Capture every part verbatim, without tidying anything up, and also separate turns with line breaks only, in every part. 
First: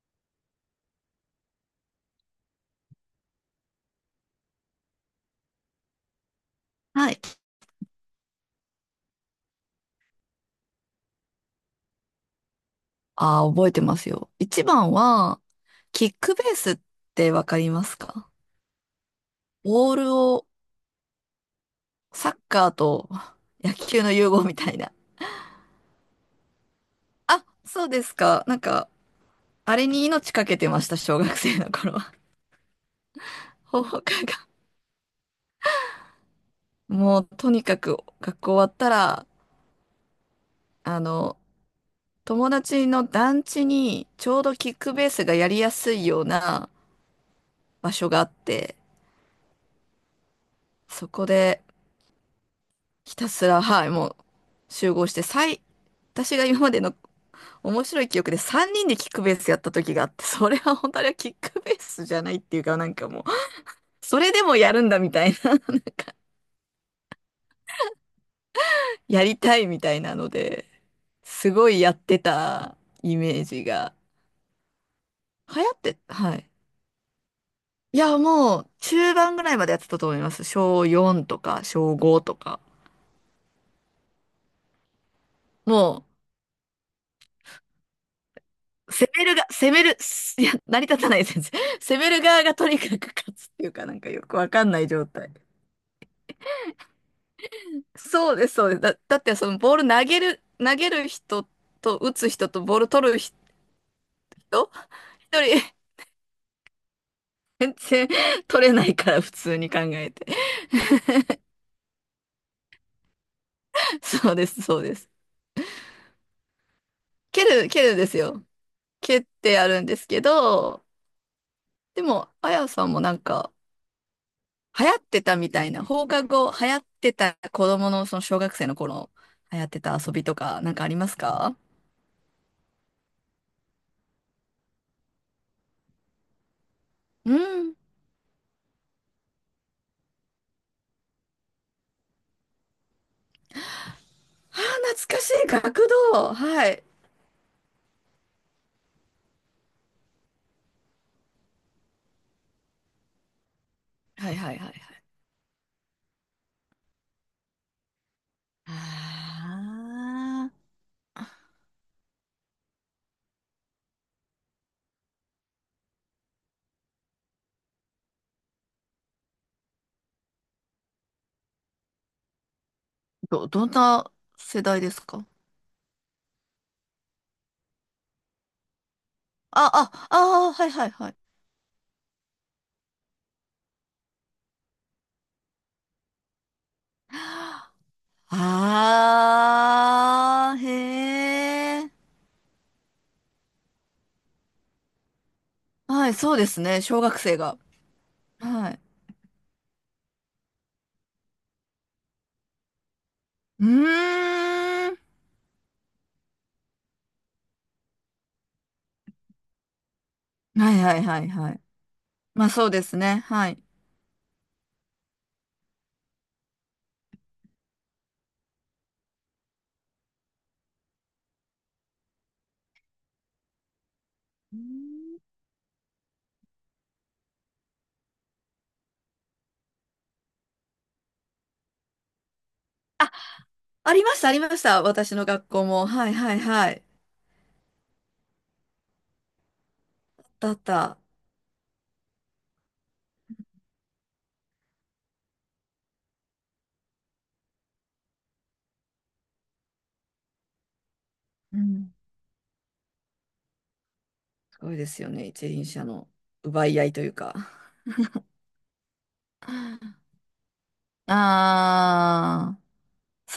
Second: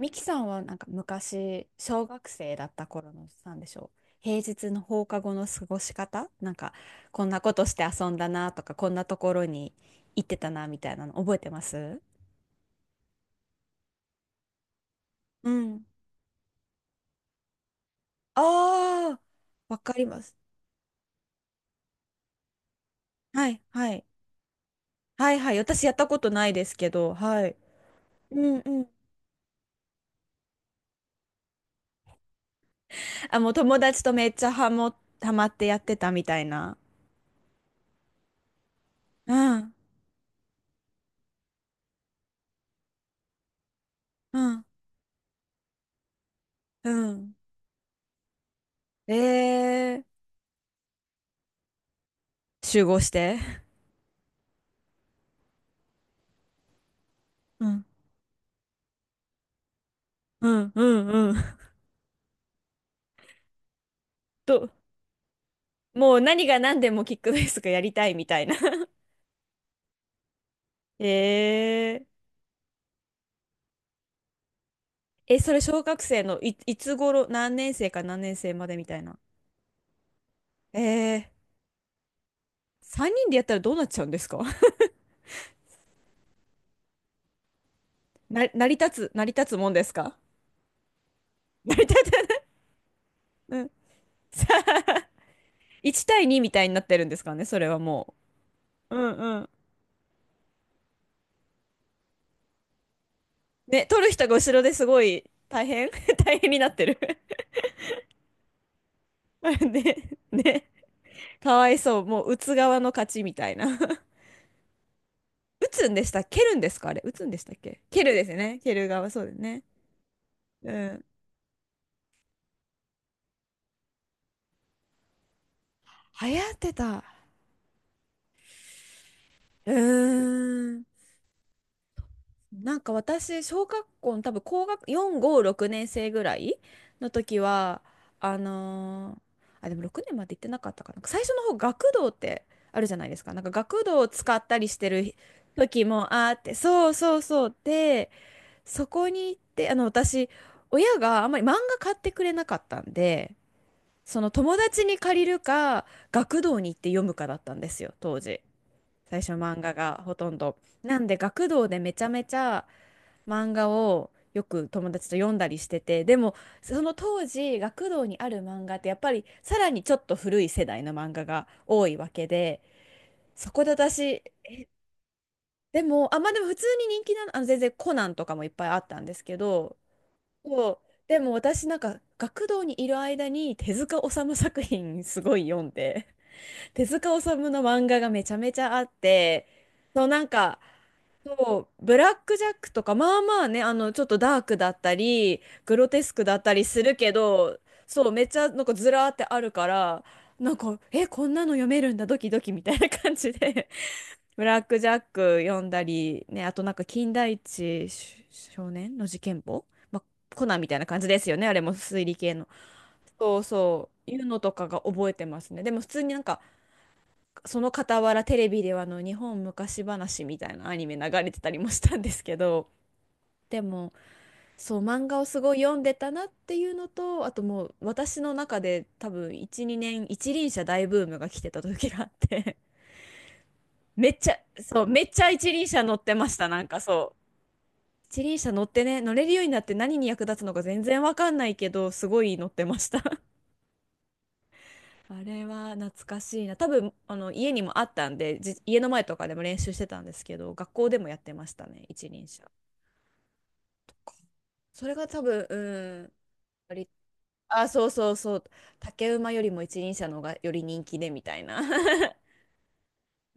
ミキさんはなんか昔、小学生だった頃の、なんでしょう。平日の放課後の過ごし方なんか、
はい。
こんなことして遊んだなとか、こんなところに行ってたなみたいなの覚えてます？
ああ、覚えてますよ。一番は
うん。
キックベースってわかりますか？
ああ、わか
ボー
り
ル
ます。
を、サッカーと
はい、
野
は
球
い。
の融合みたいな。
はい、はい。私やったことないですけど、
あ、
はい。
そうです
う
か。な
ん
ん
う
か、
ん。
あれに命かけてました、小学生の頃は。
あ、もう友
放
達と
課
めっち
が。
ゃハモ、ハマってやってたみたいな。
もう、とにかく、学校終わったら、
うん、
あの、友達の団地に、ちょ
う
うど
ん、
キックベースがやりやすいような
うん。
場所があって、
えー、
そこで、
集合し
ひた
て。
すら、はい、もう集合して、最、私が今までの
うん、
面白い記憶でさんにんでキックベースやった時があって、
う
それ
ん、
は
う
本当にあ
ん、
れはキ
う
ッ
ん。
クベースじゃないっていうか、なんかもう、それでも
ど、
やるんだみたいな、
もう何が何でもキックベースがやりたいみたいな。
やりたいみたいなので、すごい
へ
やっ
え。
てたイメージが。
え、そ
流
れ
行っ
小
て、
学生
は
の
い。
い、いつ頃、何年生
い
か
や、
何年生
も
ま
う
でみたい
中
な。
盤ぐらいまでやってたと思います。
え
小よんと
え。
か小ごとか。
さんにんでやったらどうなっちゃうんですか？
もう
な、成り立
攻
つ、成
め
り
るが、
立つも
攻
んで
め
す
る、
か？
いや、成り立たない先生。
成り
攻め
立た
る
な
側
い。
がとにかく勝つっ
う
てい
ん。
うか、なんかよ く
さ
わかんない状
あ、
態。
いち対にみたいになってるんですかね、それはも
そうです、そうです。
う。
だ、
うん
だって
うん。
そのボール投げる、投げる人と打つ人とボール取る人、
ね、取る人が後ろですごい
一人
大変、 大変になってる。
全然取れないから普通 に考
ね、
えて。
ね、かわいそう。もう打つ側の勝ちみたいな。
そうです、そうです。
打つんでした蹴るんですか、あれ、打つんでし
蹴
たっ
る、
け、
蹴る
蹴
で
る
す
ですよ
よ。
ね。蹴る側、
蹴
そ
っ
うです
て
ね。
やるんですけ
う
ど、
ん。
でも、あやさんもなんか、流行ってたみたいな、放課
流行
後
っ
流
て
行っ
た。
てた子供のその小学生の頃流行っ
う
てた遊びとか
ー
なん
ん。
かありますか？
なんか私、小学校の多分高学、よん、ご、ろくねん生ぐらいの
う
時
ん。
は、あのーあ、でもろくねんまで行ってなかったかな。最初の方、学童ってあるじゃないですか。なんか学童を使った
ああ、
りしてる
懐かしい。
時
学
もあ
童。
って、
はい。
そうそうそう。で、そこに行って、あの、私、親があんまり漫画買ってくれなかったんで、その
はいは
友
いはいは
達に
い。
借りるか学童に行って読むかだったんですよ、当時。
あ
最初漫画がほとんど
あ、
なんで、学童でめちゃめちゃ漫画をよく友達と読んだりしてて。でもその当時学童にある漫画ってやっぱりさらにちょっと古い世代の漫画が多いわけで、
ど、
そこ
ど
で
んな
私、
世代ですか？
でもあ、まあでも普通に人気なの、あの、全然コナンとかもいっぱいあったんですけ
あ、
ど、
あ、ああ、は
そ
いは
う
いはい。
でも私なんか学童にいる間に手塚治虫作品すごい読んで、手塚治虫の漫画がめちゃめちゃあって、そうなん
ああ、
か、
へ
そう、
え。
ブラック・ジャックとか、まあまあね、あの、ちょっとダークだったり、グロテ
は
ス
い、
ク
そ
だ
う
っ
で
た
す
り
ね。
する
小
け
学生
ど、
が。
そう、めっちゃなん
は
か
い。
ずらーってあるから、なんか、え、こんなの読めるんだ、ドキドキみたいな感じ
う
で、 ブラック・ジ
ー
ャ
ん。
ック読んだり、ね、あとなんか、金田一少年の事件簿、まあ、コナンみ
は
た
い
いな
は
感
い
じで
はい
すよね、
は
あ
い。
れも推理系
ま
の。
あそうですね。
そう
はい。
そう、いうのとかが覚えてますね。でも普通になんか、その傍らテレビではあの日本昔話みたいなアニメ流れてたりもしたんですけど、でもそう漫画をすごい読んでたなっていうのと、あと、もう私の中で多分じゅうにねん一輪車大ブームが来てた時があって、
あ り
め
ま
っ
した、
ち
あ
ゃ、
りまし
そ
た。
う、めっ
私
ち
の
ゃ
学
一
校
輪車
も。
乗っ
は
て
い
ま
は
し
い
た。なん
は
か、
い。
そう一輪車乗ってね、乗れるようになって何に役立つ
だ
の
っ
か全
た。
然わかんないけどすごい乗ってました。あれは懐かしいな。多分、あの、家にもあったんで、じ家の前とかでも練習してたんですけど、学校でもやってまし
う
たね、
ん。
一輪車。
すごいで
それ
す
が
よ
多
ね。
分、
一輪車
う
の
ん、
奪い合
割
いというか。
あ、そうそうそう、竹馬よりも一輪車の方がより人気でみたいな。
ああ、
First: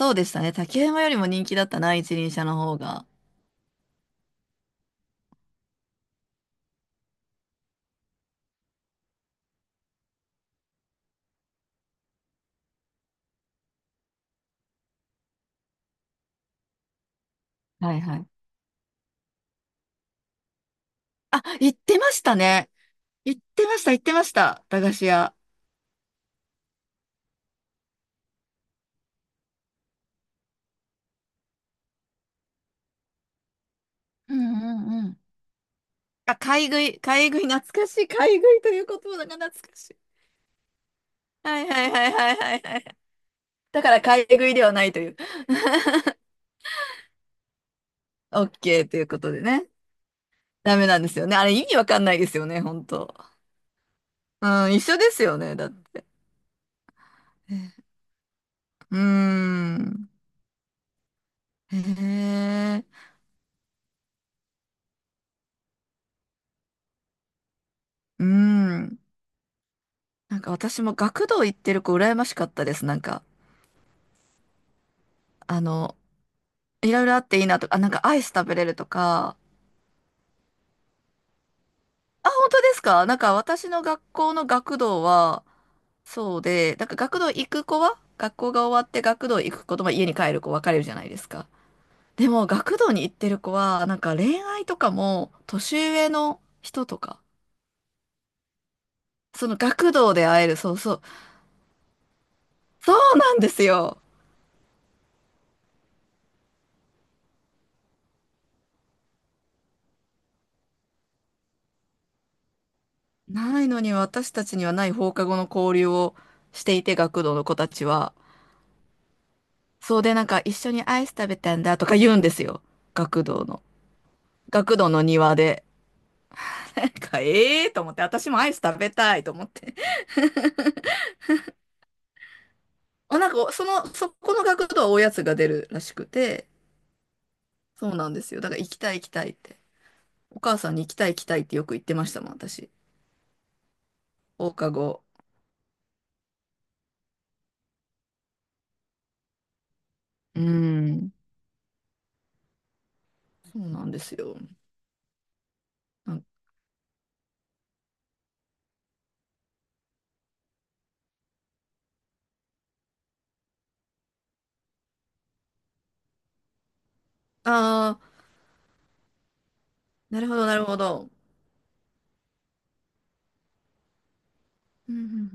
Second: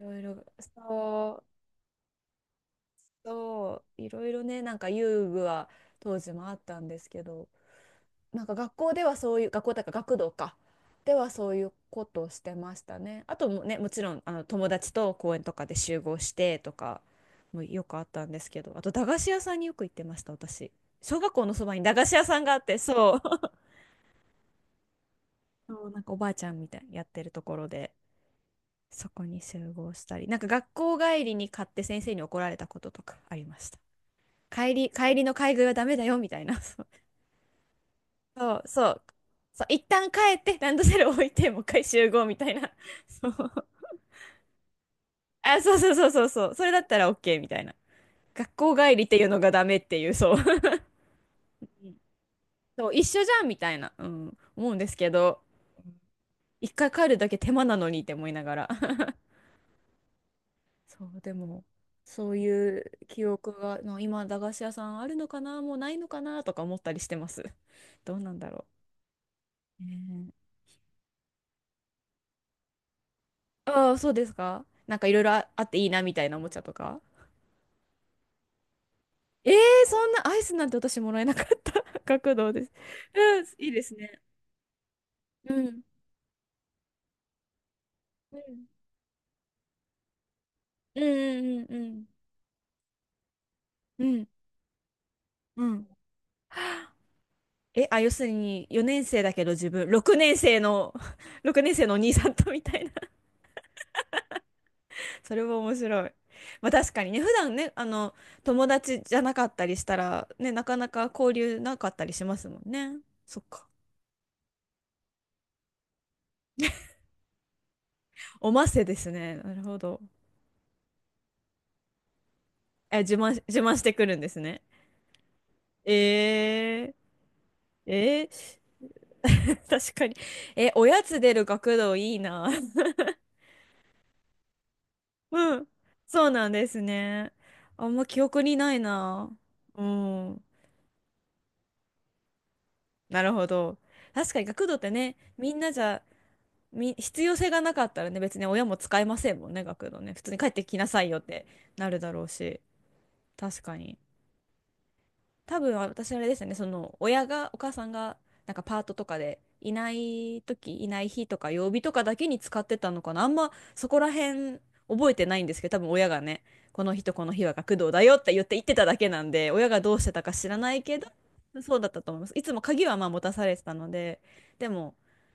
い
う
ろい
でした
ろ、
ね。竹山よりも
そ
人
う、
気だったな、一輪車の方が。
そう、いろいろね、なんか遊具は当時もあったんですけど、なんか学校ではそういう、学校だから学童かではそういうことをしてましたね。あと、もね、もちろんあの友達と公園とかで集合してとかもよ
は
く
い
あっ
は
た
い。
んですけど、あと駄菓子屋さんによく行ってました、私。小学
あ、
校のそ
行
ば
っ
に駄
て
菓
ま
子
し
屋
た
さんがあっ
ね。
て、そう、
行っ てました、行ってました。駄菓子屋。
そうなんかおばあちゃんみたいにやってるところで、そこに集合したり、なんか学校帰りに買って先生に怒られたこととかありました。
うんう
帰り、
んう
帰
ん。
りの買い食いはダメだよみ
あ、
たいな。
買い食い、買い食い、懐かしい。買い食
そ
い
う、
という
そ
言
う。
葉が懐
そう、
か
一
しい。
旦帰って、ランドセル置いて、も
は
う一
いは
回
いは
集
い
合
は
み
い
た
は
い
い
な。
はい。
そう。
だから買い食いではないという。
あ、そうそ うそうそうそう。それだったら OK みたいな。学校
OK
帰
とい
り
う
って
こ
いう
と
の
で
がダ
ね。
メっていう、そう。
ダメなんですよね。あれ意味わ
うん、
かんないですよね、本
そう、一
当。
緒じゃんみたいな、うん、
う
思
ん、
うん
一
です
緒
け
ですよ
ど、
ね、だって。
一回帰るだけ手間なのにって思いながら。
うー ん。
そう、でも、
へ
そういう
え。
記憶が、の今、駄菓子屋さんあるのかな、もうないのかなとか思ったりしてます。どう
う
なんだろ
ん。
う。ね
なんか
え。
私も学童行ってる子羨ましかったです。なんか、
ああ、そうですか。なんかいろいろあ
あ
あっていい
の、
なみたいな、おもちゃと
い
か。
ろいろあっていいなとか、あ、なんかアイス食べれるとか。
えー、そんなアイスなんて私もらえなかった。
あ、
学
本
童
当
で
で
す。
すか？なんか
うん、い
私
いで
の
す
学
ね。
校の学童は、
うん。
そうで、なんか学童行く子は、学
う
校
ん。
が終わって学童行く子とまあ家に帰る子分かれるじゃ
う
ないですか。
んうんうん
でも学童に行ってる子は、なん
う
か
ん。
恋愛とかも
うん。う
年
ん。
上の人とか、
え、あ、要するによねん生だけ
そ
ど
の
自分、
学童
6
で
年
会える、
生
そう
の、
そう、
ろくねん生のお兄さんとみたいな。
そうなんですよ。
それも面白い。まあ確かにね、普段ね、あの、友達じゃなかったりしたら、ね、なかなか交流なかったりしますもんね。そっ
な
か。
いのに私たちにはない放課後の交流をしていて、学童の子たちは。
おませですね。なるほ
そ
ど。
うで、なんか一緒にアイス食べたんだとか言うんですよ。
え、自
学
慢、
童
自
の。
慢してくるんですね。
学童の庭で。なん
えー、
か、ええー、と思って、
え
私もアイス食べた
ー、
いと思っ て。
確かに。え、おやつ出る学童いいな。
あ、なんか、その、そこの学童はおやつが出
うん。
るらしく
そう
て、
なんですね。あ
そ
ん
う
ま
なん
記
ですよ。
憶
だか
に
ら行
な
き
い
たい行きたいっ
な。
て。
う
お
ん。
母さんに行きたい行きたいってよく言ってましたもん、私。
なるほど。確かに
放
学
課
童って
後。
ね、みんなじゃ、み、必要性がなかったらね、別に親も使えませんもんね、学童ね。普通に
う
帰ってきなさい
ん。
よってなるだろうし。
そ
確
う
か
なん
に。
ですよ。
多分私あ
あ
れですよね、その親が、お母さんがなんかパートとかでいない時、いない日とか曜日とかだけに使ってたのかな。あんまそこら辺覚えてないんですけど、多分親がね、この日とこの日は学童
あ
だよって言って言ってただけなんで、親がどうして
ー、な
た
る
か
ほど、
知
な
ら
る
な
ほ
いけど、
ど。
そうだったと思います。いつも鍵はまあ持たされてたので、で
う
も
んうんうん、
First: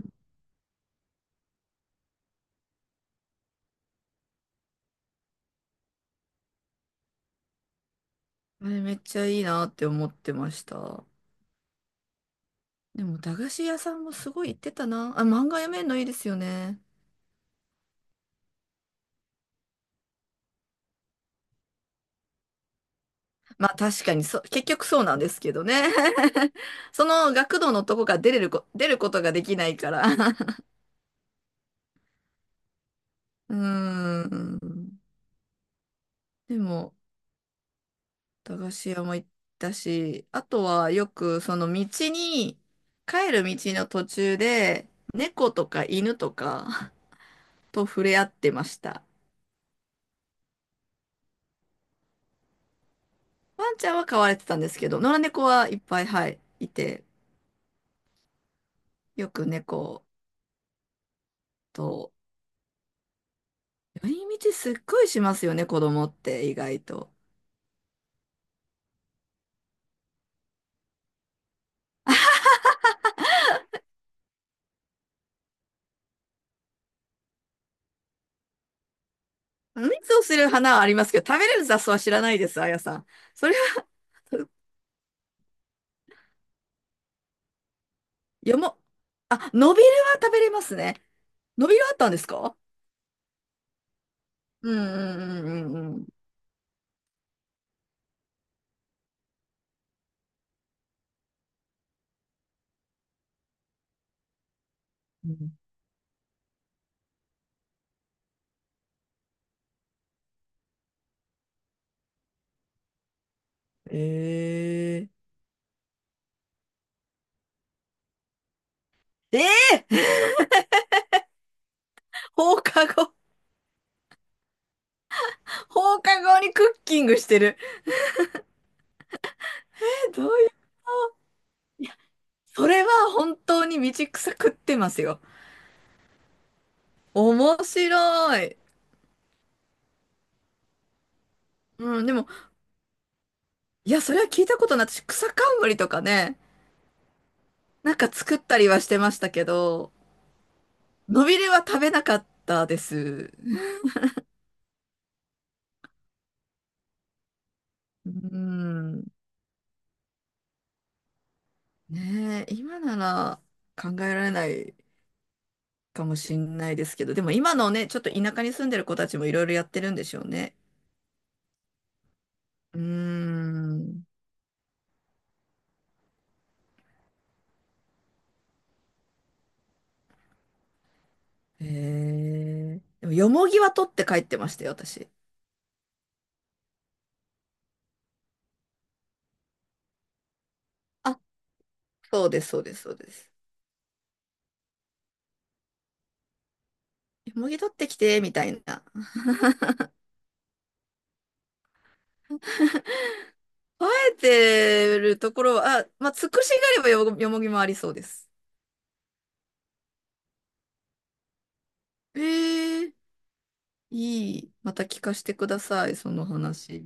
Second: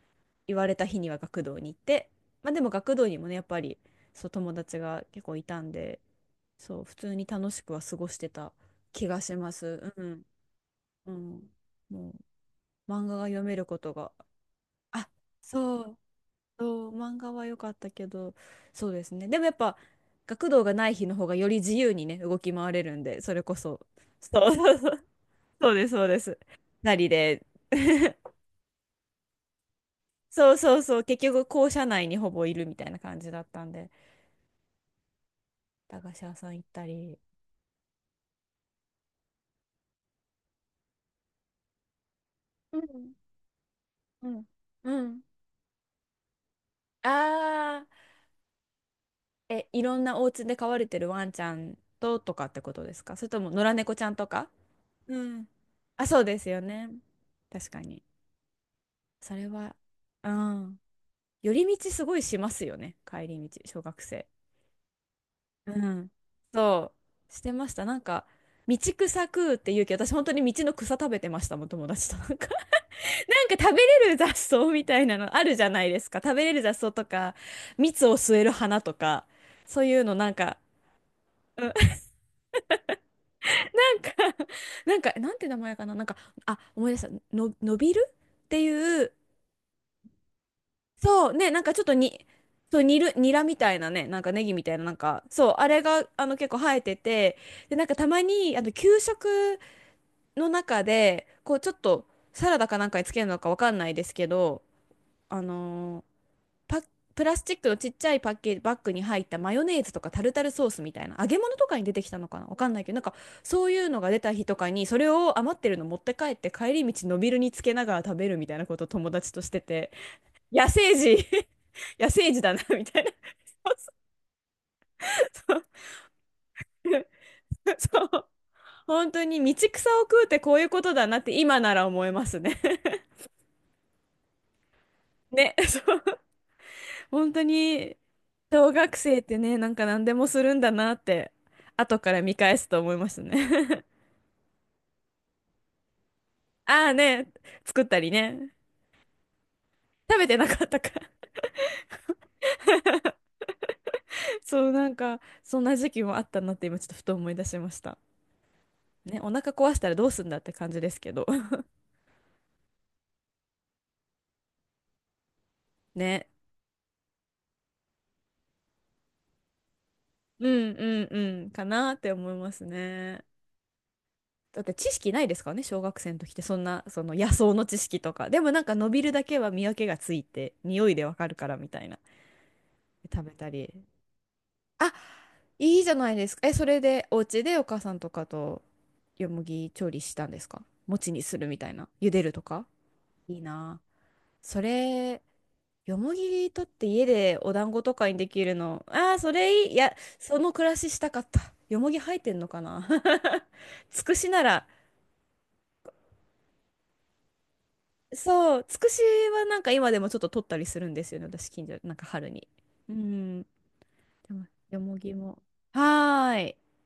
言われた日には学童に行って、まあでも学童にもね、やっぱりそう友達が結構いたんで、そう普通に楽しくは過ごしてた
あれめっ
気
ち
が
ゃ
し
いい
ま
なって
す。う
思っ
ん。
てました。
うん、もう
で
漫画
も、
が
駄
読
菓
め
子
るこ
屋
と
さん
が、
もすごい行ってた
あ、
な。あ、漫画読
そ
めるの
う、
いいですよね。
そう、漫画は良かったけど、そうですね。でもやっぱ学童がない日の方がより自由にね、動き回れるんで、それこ
まあ
そ。
確かにそう、
そう
結
そう
局
そ
そう
う、
なんですけど
そう
ね。
です、そうです。な
そ
り
の
で。
学童のとこから出 れるこ、出ることができないから。
そうそ うそう、結局校舎内にほぼいるみたいな感じだっ
うー
たんで、
ん。
駄菓子屋さん
で
行った
も、
り。
駄菓子屋も行ったし、あとはよくその道に、
うん
帰る道の途
う
中
ん
で、
うん。
猫とか犬とか
あ
と触れ合ってました。
ー、え、いろんなお家で飼われてるワンちゃんととかってことですか、それとも野
ワ
良
ンちゃ
猫
ん
ち
は
ゃん
飼
と
われて
か？
たんですけど、野
う
良猫
ん。
はいっぱい、
あ、そう
は
で
い、
すよ
い
ね。
て、
確かに。
よ
そ
く
れは、
猫
うん。寄り道す
と、
ごいしますよね。帰り道、小学
寄り
生。
道すっごいしますよね、
う
子供
ん。
って意外
そ
と。
う、してました。なんか、道草食うって言うけど、私本当に道の草食べてましたもん、友達と。なんか、なんか食べれる雑草みたいなのあるじゃないですか。食べれる雑草とか、蜜を吸える花とか、そう
蜜
いうの
を
なん
する
か、
花はありますけど、食べれる
うん、な
雑草は知らないです、あやさん。それは、
んか、なんか、なんて名前かな。なんか、あ、思い出した。の、のびるっ
よ
て
も、
いう。
あ、ノビルは食べれますね。
そうね、なん
ノ
か
ビ
ちょ
ル
っと
あったんで
に、
すか？
そう、煮る、ニラみたいなね、なんかネギみ
う
たい
ん
な、
う
なんか、そう、あ
んう
れ
んう
が、
ん
あの、結構生えてて、で、なんかたまに、あの、給食の中で、こう、ちょっと、サラダかなんかにつけるのかわかんないですけど、
う
あ
ん。
のーパ、プラスチックのちっちゃいパッケージ、バッグに入ったマヨネーズとかタルタルソースみたいな、揚げ物とかに出てきたのかなわかんないけど、なんか、そういう
え
のが出た日とかに、それ
え
を余ってるの持って帰って、帰り道、のびるにつけながら食べるみたいなことを友達と
え
してて。
え、
野生児、 野生児だ
放
なみ
課
たいな。
後、
そう、
放課後にクッ キングしてる。
そう、本当に道草を食う
どう
っ
いう、
てこういうことだなって今なら思いますね。
それは本当に道草食ってますよ。
ね、そう、本当
面白
に
い。
小学生ってね、なんか何でもするんだなって後
うん、
か
で
ら
も、
見返すと思いますね。
いや、それは聞いたことない。私、草冠とかね、
ああね、作っ
なん
た
か
り
作っ
ね、
たりはしてましたけど、
食べてなかったか。
のびれは食べなかったです。
そう、なんかそんな時期もあったなって今ちょっとふと思い出しました。
うん、
ね、お腹壊したらどうすんだって感じですけど。
ねえ、今なら考えられない かも
ね、
しんないですけど、でも今のね、ちょっと田舎に住んでる子たちもいろいろやってるんでしょう
う
ね。
んうんうん、かなって思います
うー
ね。
ん。
だって知識ないですからね、小学生の時って、そんなその野草の知識とか。でもなんか伸びるだけは見分けがついて匂いでわかるからみたいな。
へえ。でも、
食
よ
べ
も
た
ぎは
り、
取って帰ってましたよ、
あ、
私。
いいじゃないですか、え、それでお家でお母さんとかとよもぎ調理したんですか？餅
あ、
にするみたいな、茹で
そう
ると
です、そう
か。
です、そうです。
いいなあ、それ、よもぎ取って家
よ
で
も
お
ぎ取
団
っ
子
て
と
き
かに
て、
で
みた
きる
いな。
の、ああそれいい、いや、その暮らししたかった。よもぎ生えてんのかな。
生
つく
え
しなら、
てるところは、あ、まあ、つくしがあればよ、よもぎもありそうです。
そう、つくしはなんか今でもちょっと取ったりするんですよね、私、近所、なんか春に。
へ
う
え、
ん、で
い
も
い。ま
よ
た
も
聞か
ぎ
せて
も。
ください、その
はーい。
話。